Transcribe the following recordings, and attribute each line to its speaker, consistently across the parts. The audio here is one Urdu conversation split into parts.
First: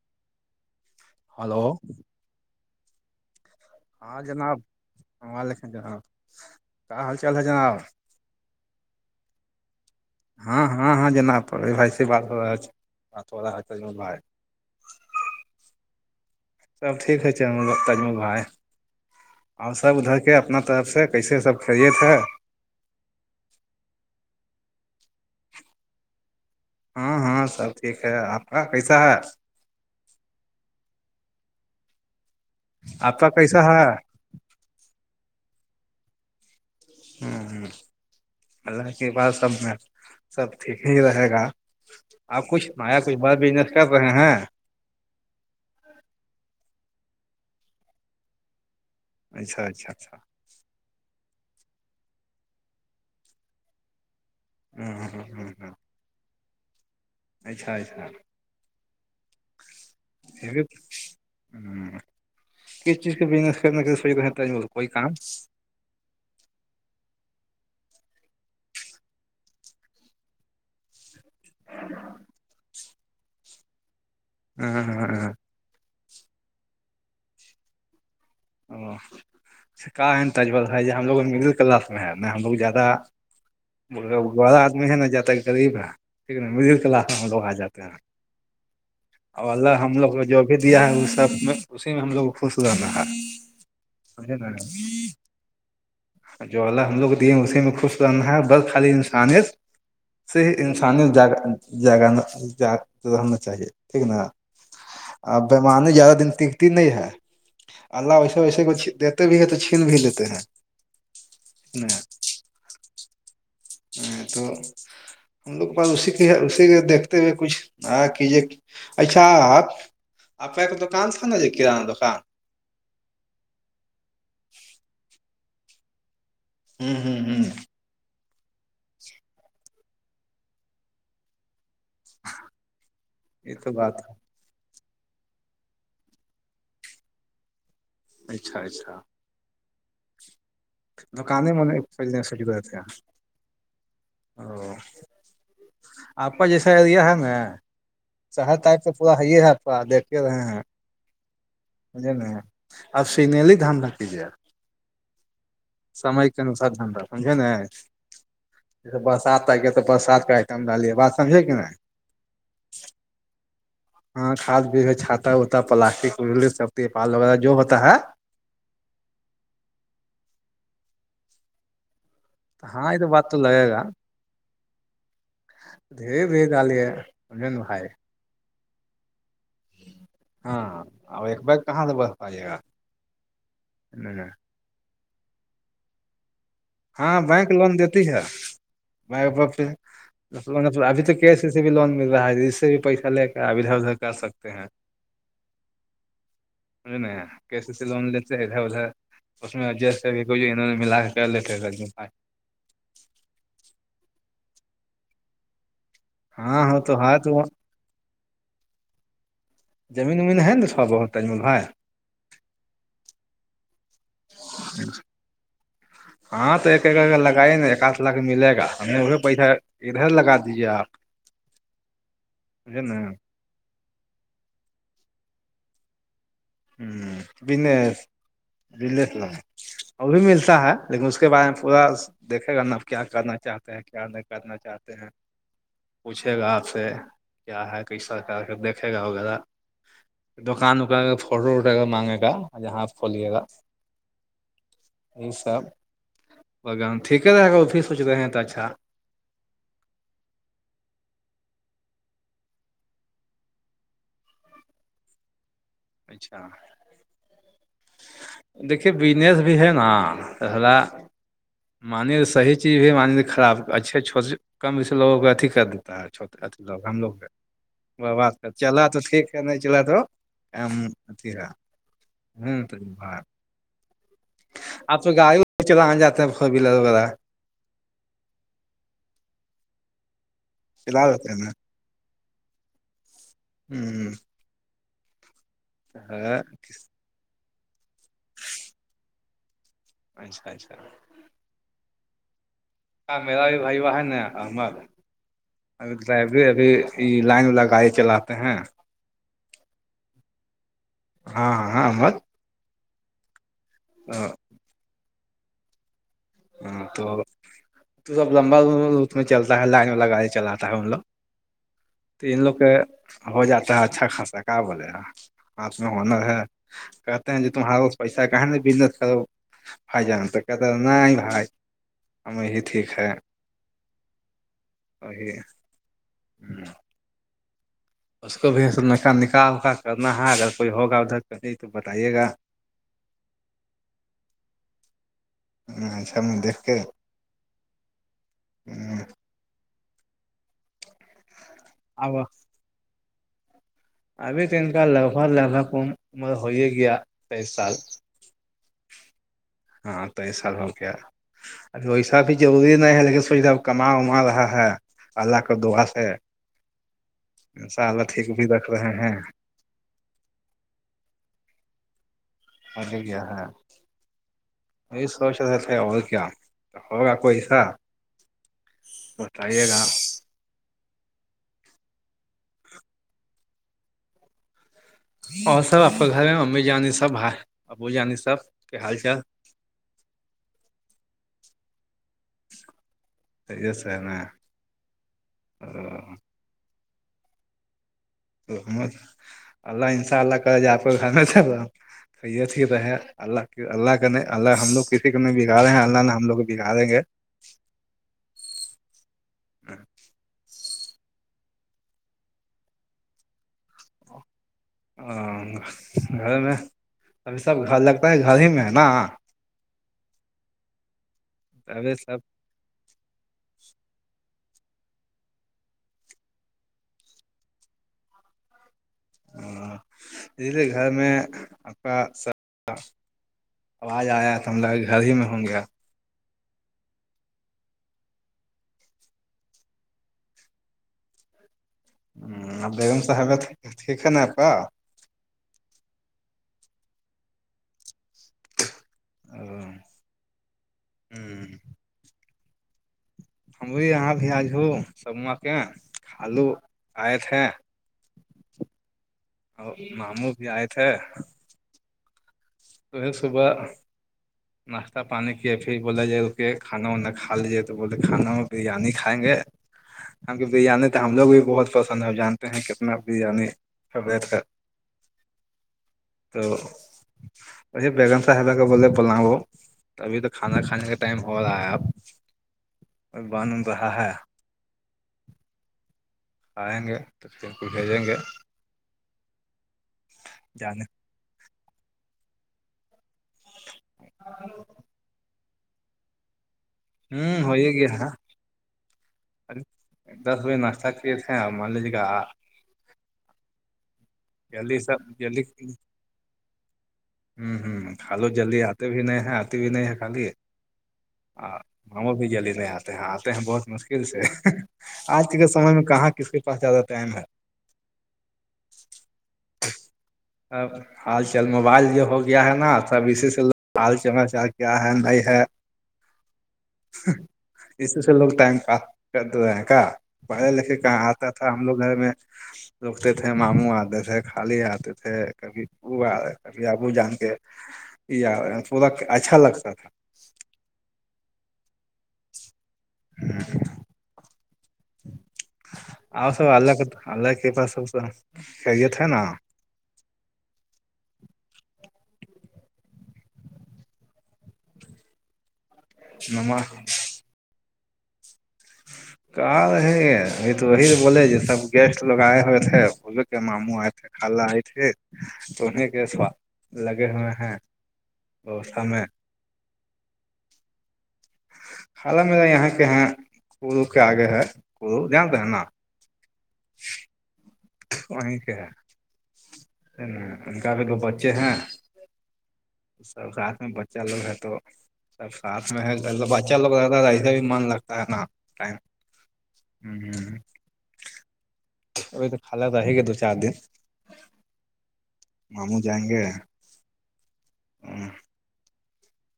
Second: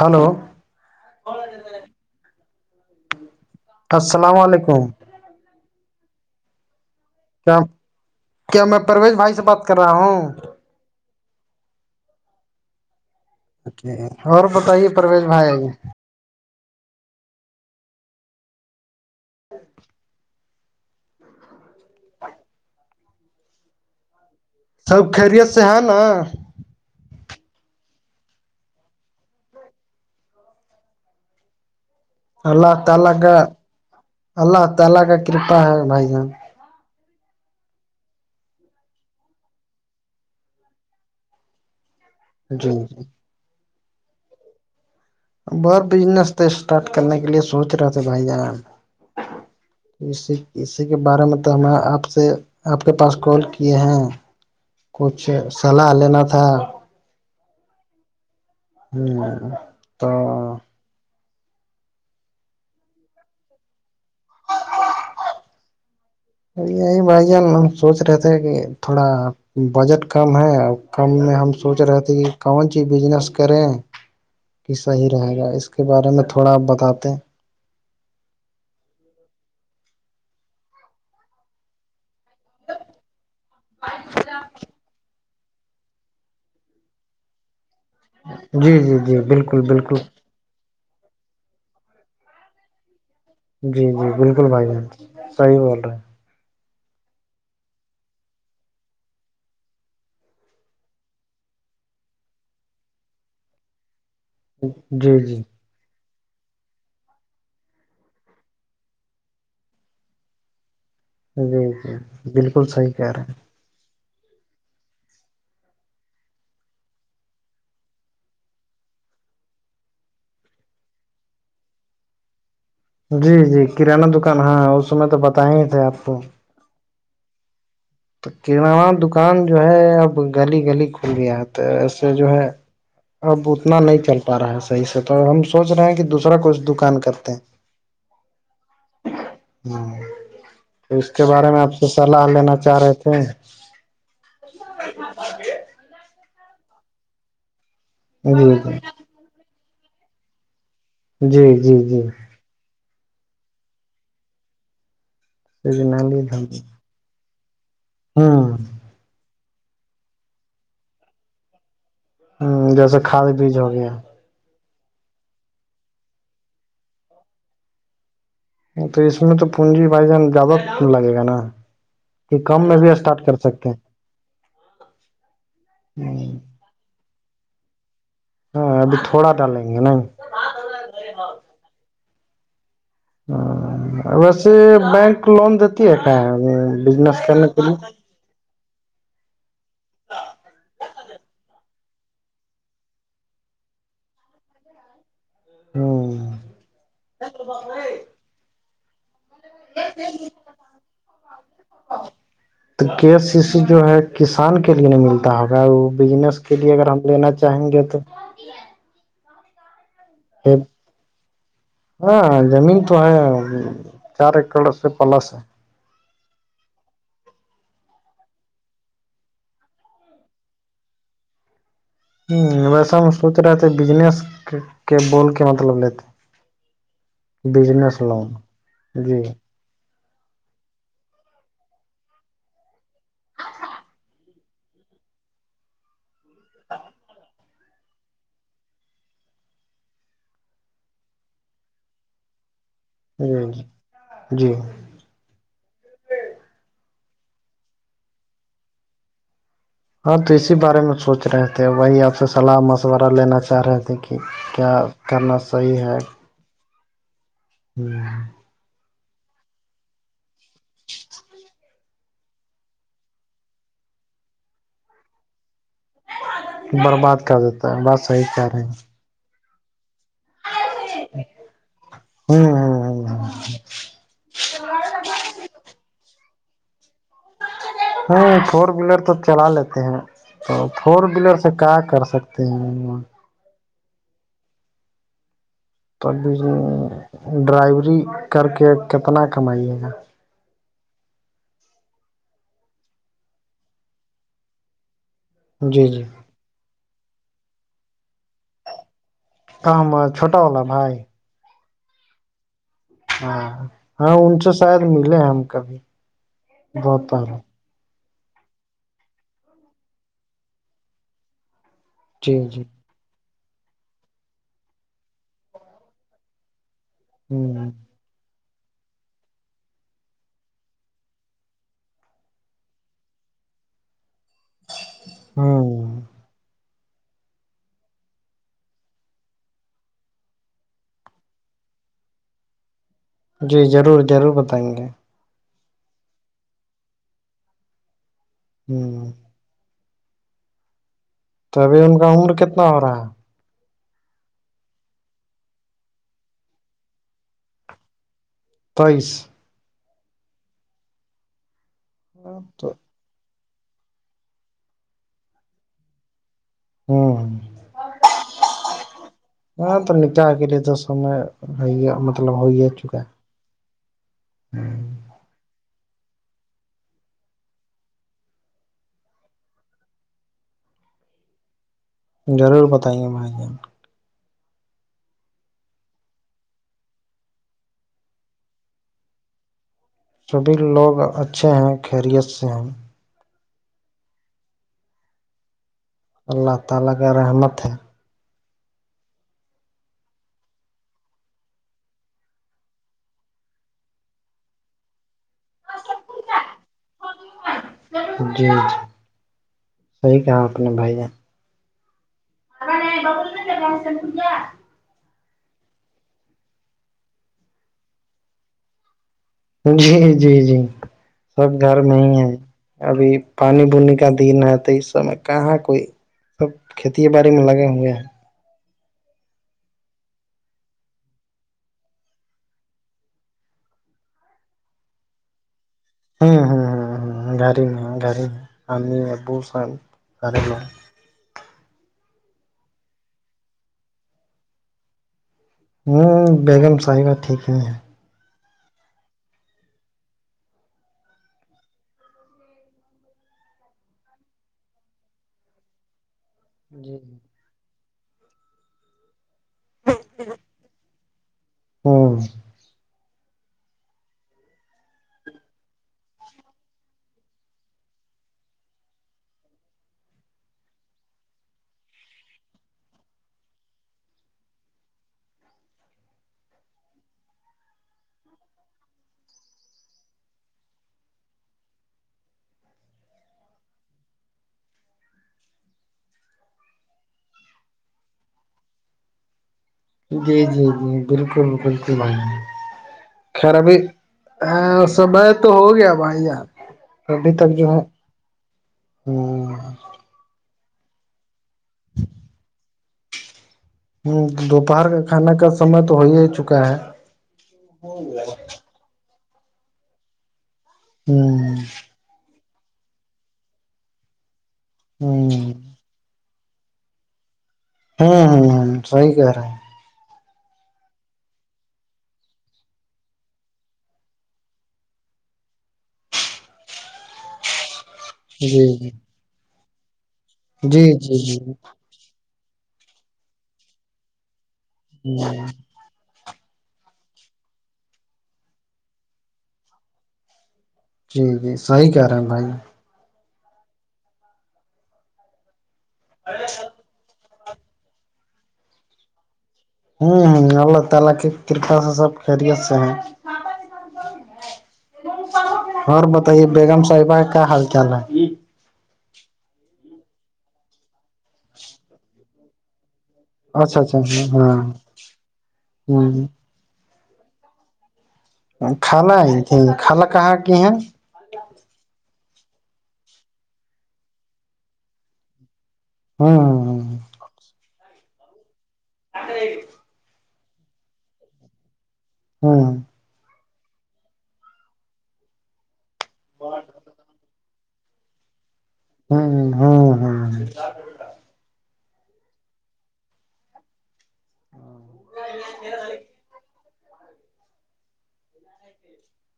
Speaker 1: ہلو
Speaker 2: ہلو ہاں
Speaker 1: السلام
Speaker 2: جناب
Speaker 1: علیکم
Speaker 2: السلام علیکم جناب کیا حال چال ہیں
Speaker 1: کیا
Speaker 2: جناب
Speaker 1: کیا میں پرویز بھائی سے بات کر رہا ہوں
Speaker 2: ہاں ہاں ہاں جناب پرویز بھائی سے بات ہو رہا آج
Speaker 1: جی اور بتائیے پرویز بھائی
Speaker 2: سب ٹیک ہے تجامل بھائی اور سب ادھر کے اپنا طرف سے کیسے ہیں سب خیریت ہیں
Speaker 1: سب خیریت سے ہے نا
Speaker 2: ہاں ہاں سب ٹھیک ہے آپ کا کیسا ہے
Speaker 1: اللہ تعالی
Speaker 2: آپ
Speaker 1: کا
Speaker 2: کیسا ہے
Speaker 1: اللہ تعالی کا کرپا ہے بھائی جان
Speaker 2: ہاں ہاں اللہ کے پاس سب میں سب ٹھیک ہی رہے گا آپ کچھ
Speaker 1: جی
Speaker 2: نیا
Speaker 1: جی
Speaker 2: کچھ بڑھا بزنس کر رہے ہیں
Speaker 1: بس بزنس تو اسٹارٹ کرنے کے لیے سوچ رہے تھے بھائی جان
Speaker 2: اچھا اچھا اچھا
Speaker 1: [inaudible] اسی کے بارے میں تو ہمیں آپ سے آپ کے پاس کال کیے ہیں
Speaker 2: ہ
Speaker 1: کچھ
Speaker 2: ہ ہ
Speaker 1: صلاح لینا تھا
Speaker 2: اچھا اچھا
Speaker 1: تو
Speaker 2: کس چیز کا بزنس کرنے کا سوچا ہے تجمل کوئی کام
Speaker 1: یہی بھائی جان ہم سوچ رہے تھے کہ تھوڑا بجٹ کم ہے اور کم میں ہم سوچ رہے تھے کہ کون سی بزنس کریں کہ صحیح رہے
Speaker 2: او
Speaker 1: گا اس کا کے بارے میں تھوڑا آپ بتاتے
Speaker 2: اچھا کیا ہے تجامل بھائی جان ہم لوگ مڈل کلاس میں ہے نہیں ہم لوگ زیادہ بڑا آدمی ہے نا جاتا ہے غریب ہے مڈل کلاس میں ہم لوگ آ جاتے ہیں
Speaker 1: جی جی جی بالکل
Speaker 2: اللہ ہم
Speaker 1: بالکل
Speaker 2: لوگ کا جو بھی دیا ہے وہ سب میں اسی میں ہم لوگ کو خوش رہنا ہے
Speaker 1: جی جی
Speaker 2: سمجھے
Speaker 1: بالکل بھائی جان صحیح بول رہے ہیں
Speaker 2: جولہ ہم لوگ دیے اسی میں خوش رہنا ہے بس خالی انسانیت شیہ انسانیت جگانا چاہیے ٹھیک ہے نا
Speaker 1: جی جی
Speaker 2: وہاں نہیں زیادہ دن تکتی نہیں ہے اللہ ویسے کچھ دیتے بھی ہے تو چھین بھی لیتے ہیں
Speaker 1: جی جی بالکل صحیح کہہ رہے ہیں
Speaker 2: تو ہم لوگ کے پاس اسی کی اسی کے دیکھتے ہوئے کچھ آ کیجے اچھا آپ آپ کا دکان تھا نا یہ کررانا دکان
Speaker 1: جی جی کریانہ دکان ہاں اس سمے تو بتائے ہی تھے آپ کو
Speaker 2: ہوں ہوں
Speaker 1: تو کریانہ دکان جو ہے اب گلی گلی کھل گیا ہے تو ایسے جو ہے اب
Speaker 2: یہ تو
Speaker 1: اتنا نہیں
Speaker 2: بات
Speaker 1: چل پا رہا ہے صحیح سے تو ہم سوچ رہے ہیں کہ دوسرا کچھ دکان کرتے ہیں
Speaker 2: اچھا اچھا
Speaker 1: ہوں چاہ رہے تھے
Speaker 2: [inaudible] او آپا جیسایدیا ہگ چہر
Speaker 1: جی
Speaker 2: تاریخ تو پورا ہے ہے آپ کا دیکھے رہے ہیں
Speaker 1: جی جی جی
Speaker 2: سمجھے آپ سی ن ہی دان رکھ کیجیےا سمعک
Speaker 1: جی
Speaker 2: انسادھن رہا سمجھیں نا
Speaker 1: ہوں
Speaker 2: جیسے برسات آگیا تو برسات کا آئٹم ڈلیے بات سمجھے کہ نہیں
Speaker 1: جیسے کھاد بیج ہو گیا
Speaker 2: ہاں کھاد بیج چھاتا وتا پلاسٹک سب تیپال وغیرہ جو ہوتا ہے
Speaker 1: تو اس میں تو پوننجی بھائی جان زیادہ لگے گا نا کہ کم میں بھی
Speaker 2: ہاں یہ تو بات
Speaker 1: اسٹارٹ کر
Speaker 2: تو لگے
Speaker 1: سکتے ہیں
Speaker 2: گا دھیرے دھیرے ڈالیے [inaudible]
Speaker 1: ہاں ابھی تھوڑا ڈالیں گے نہیں
Speaker 2: ہاں اب ایک بار کہاں سے ہوجائے گا
Speaker 1: ہاں ویسے بینک لون دیتی ہے شاید
Speaker 2: ہاں بینک لون دیتی ہے ابھی تو کے سی سی بھی لون مل رہا ہے جس سے بھی پیسہ لے کر ادھر ادھر کر سکتے ہیں
Speaker 1: ہ [inaudible]
Speaker 2: مجھے نہیں کی س سی لون لتے ہے اد ادا اس میں ایڈجسٹمنٹ کر انہوں نے ملا کے کر لیتے
Speaker 1: تو کے سی سی جو ہے کسان کے لیے نہیں ملتا ہوگا وہ بزنس کے
Speaker 2: ہاں
Speaker 1: لیے
Speaker 2: ہاں
Speaker 1: اگر ہم
Speaker 2: تو ہاں
Speaker 1: لینا
Speaker 2: تو
Speaker 1: چاہیں گے تو
Speaker 2: زمین ومین ہے نا تھوڑا بہت تجامل بھائی
Speaker 1: ہاں زمین تو ہے چار ایکڑ سے پلس ہے
Speaker 2: ہاں تو ایک ایکڈ کا لگائی نا ایک لاکھ ملے گا ہم نے پیسہ ادھر لگا دیجے آپ
Speaker 1: ج [unintelligible]
Speaker 2: سمجھے
Speaker 1: ویسا
Speaker 2: نا
Speaker 1: ہم سوچ رہے تھے بجنس کے بول کے مطلب لیتے
Speaker 2: ہوں بزنس
Speaker 1: بجنس لون
Speaker 2: بزنس
Speaker 1: جی
Speaker 2: لون وہ بھی ملتا ہے لیکن اس کے بارے میں پورا دیکھے گا نا اب کیا کرنا چاہتے ہیں کیا نہیں کرنا چاہتے ہیں پوچھے گا آپ سے کیا ہے کہ سرکار کے دیکھے گا وغیرہ دکان وکان کا فوٹو وٹو مانگے گا جہاں آپ کھولیے
Speaker 1: جی
Speaker 2: گا
Speaker 1: جی جی
Speaker 2: یہ سب بگان ٹھیک رہے گا آپ سوچ رہے ہیں تو اچھا
Speaker 1: ہاں تو اسی بارے میں سوچ رہے تھے وہی آپ سے صلاح مشورہ لینا چاہ رہے تھے کہ کیا کرنا صحیح ہے
Speaker 2: اچھا
Speaker 1: ہوں
Speaker 2: دیکھیے بزنس بھی ہے نا پہلا مان لیجیے صحیح چیز بھی مان لے خراب اچھے اچھو کم سے لوگ کو اھی کر لوگ ہم لوگ
Speaker 1: برباد کر دیتا ہے بات صحیح کہہ رہے ہیں
Speaker 2: چل تو ٹھیک ہے نہیں چل تو مھیا ہ [unintelligible] اپ لوگ گاڑیاں چلانے جا رہے ہیں سبھی لوگ وغیرہ
Speaker 1: ہاں فور ویلر تو چلا لیتے ہیں تو فور
Speaker 2: چلا لیتے
Speaker 1: ویلر
Speaker 2: ہیں
Speaker 1: سے کیا کر سکتے ہیں
Speaker 2: ہوں
Speaker 1: تو ابھی جی ڈرائیوری کر کے کتنا کمائیے گا
Speaker 2: اچھا اچھا ہاں میرا بھی بھائی وہاں ہے نا ہمار
Speaker 1: جی جی
Speaker 2: ابھی یہ لائن لگائی چلاتے ہیں
Speaker 1: کام چھوٹا والا بھائی
Speaker 2: ہاں ہاں
Speaker 1: ہاں ہاں ان سے شاید ملے ہم کبھی
Speaker 2: ہاں تو
Speaker 1: بہت پہلے
Speaker 2: تو سب لمبا میں چلتا ہے لائن والا گاڑی چلاتا ہے ان لوگ تین
Speaker 1: جی
Speaker 2: لوگ
Speaker 1: جی
Speaker 2: کا ہو جاتا ہے اچھا خاصا کیا بولے گا ہاتھ میں ہنر ہے کہتے ہیں جو
Speaker 1: ہ
Speaker 2: تمہار پیسا کہ ب کر فائ جا تو ہم یہی ٹھیک ہے وہ
Speaker 1: ہ
Speaker 2: ہوں اس کو بھی نکاح وکا کرنا ہے اگر کوئی ہوگا ادھر کا نہیں تو بتائیے گا
Speaker 1: جی ضرور ضرور بتائیں گے
Speaker 2: اچھا میں دیکھ کے
Speaker 1: ہوں تو ابھی ان کا
Speaker 2: اب
Speaker 1: عمر کتنا ہو رہا ہے
Speaker 2: ابھی تو ان کا لگ بھگ لگ بھگ عمر ہو گیا تیئس سال
Speaker 1: تیئس
Speaker 2: ہاں تیس سال ہو گیا ویسا بھی
Speaker 1: تو
Speaker 2: ضروری نہیں ہے لیکن سویدہ کما وما رہا ہے اللہ کے دعا سے
Speaker 1: ہ
Speaker 2: انشاءاللہ ٹھیک بھی رکھ رہے ہیں
Speaker 1: ہاں تو نکاح کے لیے تو سمے مطلب ہو ہی
Speaker 2: اور
Speaker 1: چکا ہے
Speaker 2: کیا
Speaker 1: ہوں
Speaker 2: یہی سوچ رہے تھے اور کیا ہوگا کوئی سا بتائیے گا
Speaker 1: ضرور بتائیں گے بھائی جان
Speaker 2: اور سب آپ گھر میں امی جان سب ابو جان سب کے حال چال
Speaker 1: سبھی لوگ اچھے ہیں خیریت سے ہیں
Speaker 2: اس سمے تو
Speaker 1: اللہ تعالی کا رحمت ہے
Speaker 2: تو اللہ انشاء اللہ کرے آپی رہے اللہ اللہ کے نہیں اللہ ہم لوگ کسی کو نہیں بگاڑی رہے ہیں اللہ نے ہم لوگ بگاڑیں گے
Speaker 1: جی جی صحیح کہا آپ نے بھائی جان ارا نہیں بول ل ب سل ت کیا
Speaker 2: گھر میں ابھی سب گھر لگتا ہے گھر ہی میں ہے نا
Speaker 1: جی جی جی سب گھر
Speaker 2: ابھی
Speaker 1: میں ہی
Speaker 2: سب
Speaker 1: ہے ابھی پانی بونی کا دن ہے تو اس سمے کہاں کوئی سب کھیت باڈی میں لگے ہوئے ہیں
Speaker 2: اسی لیے گھر میں آپ کا آواز آیا تو ہم لگ گھر ہی میں ہوں گے آپ
Speaker 1: ہاں ہاں ہاں گھر ہی میں گھر ہی میں امی ابو سب گھر ہی میں
Speaker 2: بیگم صاحبہ ٹھیک ہے نا اپ کا
Speaker 1: ہوں بیگم صاحبہ ٹھیک ہی ہے
Speaker 2: ہوں ہم بھی یہاں بھی آج وہ سموا کے خالوں
Speaker 1: جی
Speaker 2: آئے تھے اور مامو بھی آئے تھے
Speaker 1: ہاں
Speaker 2: تو صبح
Speaker 1: ہ [inaudible]
Speaker 2: ناشتہ پانی کیے پھر بولا جو ہے کہ کھانا وانا کھا لیجیے تو بولے کھانا بریانی کھائیں گے ہم کی بریانی تو ہم لوگ بھی بہت پسند ہے جانتے ہیں کتنا بریانی
Speaker 1: [inaudible]
Speaker 2: تو بیگم صاحبہ کو بولی بلاؤ ابھی تو کھانا کھانے کا ٹائم ہو رہا ہے اب بن رہا ہے آئیں گے تو پھر ان کو بھیجیں گے
Speaker 1: جی جی
Speaker 2: جانے
Speaker 1: جی بالکل بالکل خیر ابھی سمے تو ہو گیا بھائی جان
Speaker 2: ہوں ہو ہی گیا دس بجے ناشتہ کیے تھے ہم اور مان لیجیے گا جلدی
Speaker 1: دوپہر کا
Speaker 2: سب
Speaker 1: کھانا کا سمے تو ہو ہی ہی چکا ہے
Speaker 2: ہوں ہوں خالو جلدی آتے بھی نہیں ہے آتے بھی نہیں ہے خالی
Speaker 1: ہاں
Speaker 2: ہاں ماموں بھی جلدی نہیں آتے ہیں آتے ہیں بہت مشکل سے آج
Speaker 1: ہوں
Speaker 2: کے سمے میں کہاں کس کے پاس زیادہ ٹائم ہے
Speaker 1: ہاں ہاں صحیح کہہ رہے ہیں
Speaker 2: آ [inaudible] ہال چال موبائل جو ہو گیا ہے نا سب اسی سے پوچھتے ہیں کیا ہے نہیں ہے
Speaker 1: [inaudible]
Speaker 2: اسی سے لوگ ٹائم پاس
Speaker 1: جی
Speaker 2: کرتے ہیں کیا پڑھے لکھے
Speaker 1: جی
Speaker 2: کہاں
Speaker 1: جی
Speaker 2: آتا
Speaker 1: جی
Speaker 2: تھا ہم لوگ گھر میں رکتے تھے ماموں آتے تھے خالی آتے تھے
Speaker 1: جی
Speaker 2: کبھی وہ آ رہا آبو جان کے یہ پورا اچھا لگتا تھا
Speaker 1: جی جی صحیح کہہ رہے ہیں بھائی
Speaker 2: [inaudible] آپ سب اللہ کے فضل سے خیریت ہے نا
Speaker 1: ہاں ہاں اللہ تعالی کے کرپا سے سب خیریت سے ہیں اور بتائیے
Speaker 2: نماز
Speaker 1: بیگم صاحبہ کا کیا حال چال ہے
Speaker 2: کہاں ہے یہ تو وہی بولے سب گیسٹ لوگ آئے ہوئے تھے کے ماموں
Speaker 1: اچھا
Speaker 2: آئے
Speaker 1: اچھا
Speaker 2: تھے خالا
Speaker 1: ہاں
Speaker 2: آئے تھے تو انہیں کے
Speaker 1: ہ
Speaker 2: سواد لگے ہوئے ہیں بوسا میں
Speaker 1: خالہ آئی تھی خالہ کہاں کی ہیں
Speaker 2: حالہ میرا یہاں کے ہے کڑو کے آگے ہے کو دانتے ہے نا
Speaker 1: ہاں ہاں
Speaker 2: وہی کے ہے
Speaker 1: آھرے
Speaker 2: ان کا بھی دو بچے ہیں
Speaker 1: ہاں
Speaker 2: سب ساتھ میں بچہ لوگ ہے تو سب ساتھ میں ہے بچہ لوگ رہتا ہے ایسے بھی من لگتا ہے نا ٹائم
Speaker 1: ہوں ہوں
Speaker 2: ابھی تو خالا رہے گی دو چار دن ماموں جائیں گے
Speaker 1: [inaudible]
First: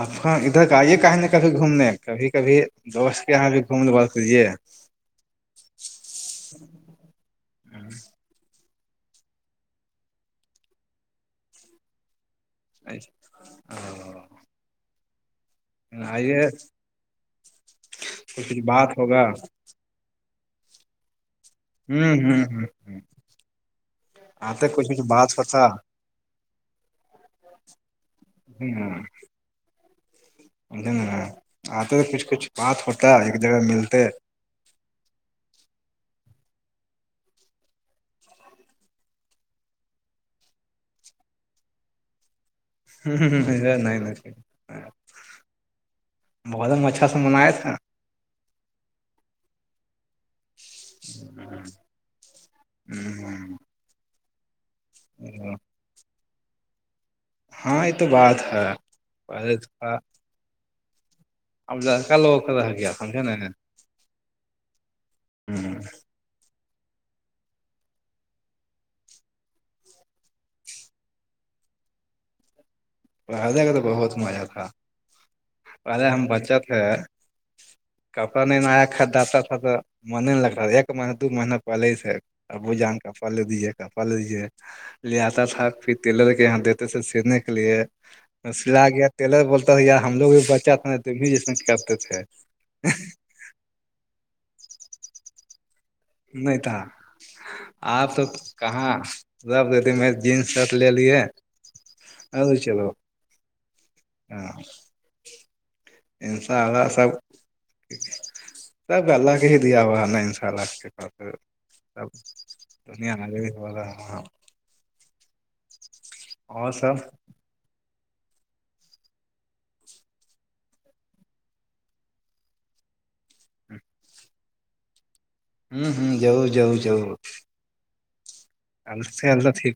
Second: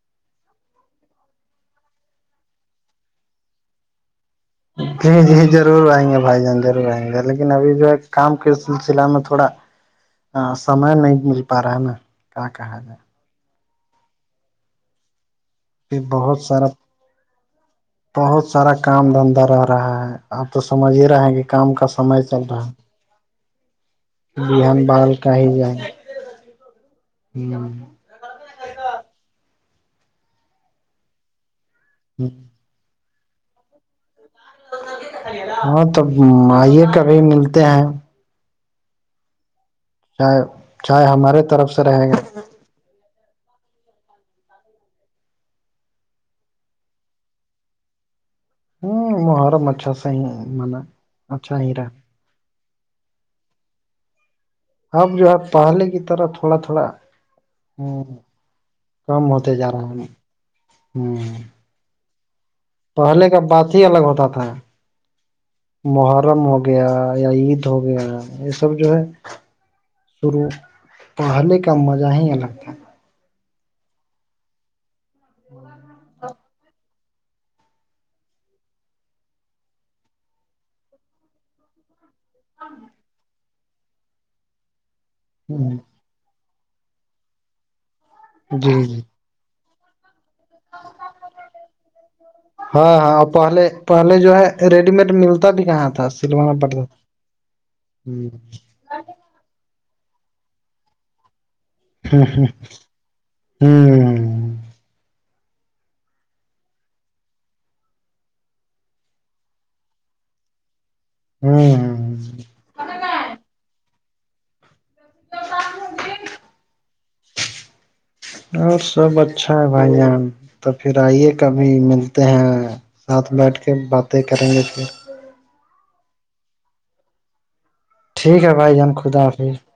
Speaker 2: آپ کا ادھر آئیے کہیں نا کبھی گھومنے کبھی کبھی دوست کہاں بھی گومنے بات کریے
Speaker 1: جی جی ضرور آئیں گے بھائی جان ضرور آئیں گے لیکن ابھی جو ہے کام کے سلسلہ میں تھوڑا سمے نہیں مل پا رہا ہے نا کیا کہا جائے بہت
Speaker 2: آئیے
Speaker 1: سارا
Speaker 2: کچھ
Speaker 1: بہت
Speaker 2: کچھ
Speaker 1: سارا
Speaker 2: بات
Speaker 1: کام
Speaker 2: ہوگا
Speaker 1: دھندا رہا رہا ہے اپ تو سمجھ ہی رہا ہے کہ کام کا سمے
Speaker 2: ہوں
Speaker 1: چل
Speaker 2: ہوں
Speaker 1: رہا
Speaker 2: ہ
Speaker 1: ہے
Speaker 2: ہ آتے
Speaker 1: بہان
Speaker 2: کچھ کچھ
Speaker 1: بل
Speaker 2: بات
Speaker 1: کااہ
Speaker 2: ہوتا
Speaker 1: جائ ہ
Speaker 2: [unintelligible] آتے تو کچھ کچھ بات ہوتا ہے ایک جگہ ملتے
Speaker 1: ہاں تو ائیے کبھی ملتے ہیں چائے ہمارے طرف سے رہیں گے
Speaker 2: نہیں نہیں اچھا سے منایا تھا
Speaker 1: محرم اچھا سے منا اچھا ہی رہا
Speaker 2: ہوں
Speaker 1: اب جو ہے پہلے کی طرح تھوڑا تھوڑا
Speaker 2: ہاں یہ تو بات ہے
Speaker 1: کم
Speaker 2: پہلے
Speaker 1: ہوتے جا رہا ہم ہوں
Speaker 2: اب ج کلو کر ح گ کیا فنش
Speaker 1: پہلے کا
Speaker 2: ن
Speaker 1: بات ہی الگ ہوتا تھا محرم ہو گیا یا عید ہو گیا یہ سب جو ہے شروع پڑھنے کا مزہ ہی الگ تھا
Speaker 2: پہلے کا تو بہت مزہ تھا پہلے ہم بچہ تھے
Speaker 1: [inaudible]
Speaker 2: کپڑا نہیں نیا خریدتا تھا تو من ہی نہیں لگتا تھا ایک مہیین دو مہینہ پہلے ہی سے ابو جان کپڑے لے دیجیے کپڑا لے دیجیے لے آتا تھا تٹیلر کے یہاں دیتے تھے سینے کے لیے
Speaker 1: جی
Speaker 2: سلا
Speaker 1: جی
Speaker 2: گیا ٹیلر بولتا تھا یار ہم لوگ بھی بچہ تھا نا بھی جسم کرتے تھے
Speaker 1: ہاں ہاں اور پہلے پہلے جو ہے ریڈی میڈ ملتا بھی کہاں تھا سلوانا
Speaker 2: نہیں تھا
Speaker 1: پڑتا
Speaker 2: آپ تو
Speaker 1: تھا
Speaker 2: کہاں سب ریڈی میڈ جینز شرٹ لے لیے
Speaker 1: ہاں ہاں
Speaker 2: ارے چلو
Speaker 1: ہوں
Speaker 2: [inaudible] انشاءاللہ سب سب اللہ کے ہی دیا ہوا ہے نا انشاء اللہ آپ کے پاس
Speaker 1: ہاں
Speaker 2: سب دن آگے بھی ہو رہا اور سب
Speaker 1: [inaudible] اور سب اچھا ہے بھائی جان تو پھر آئیے کبھی ملتے ہیں ساتھ بیٹھ کے باتیں کریں گے پھر [inaudible]
Speaker 2: ہوں ہوں ضرور ضرور
Speaker 1: ٹھیک ہے بھائی جان
Speaker 2: اللہ
Speaker 1: خدا
Speaker 2: سے اللہ
Speaker 1: حافظ
Speaker 2: ٹھیک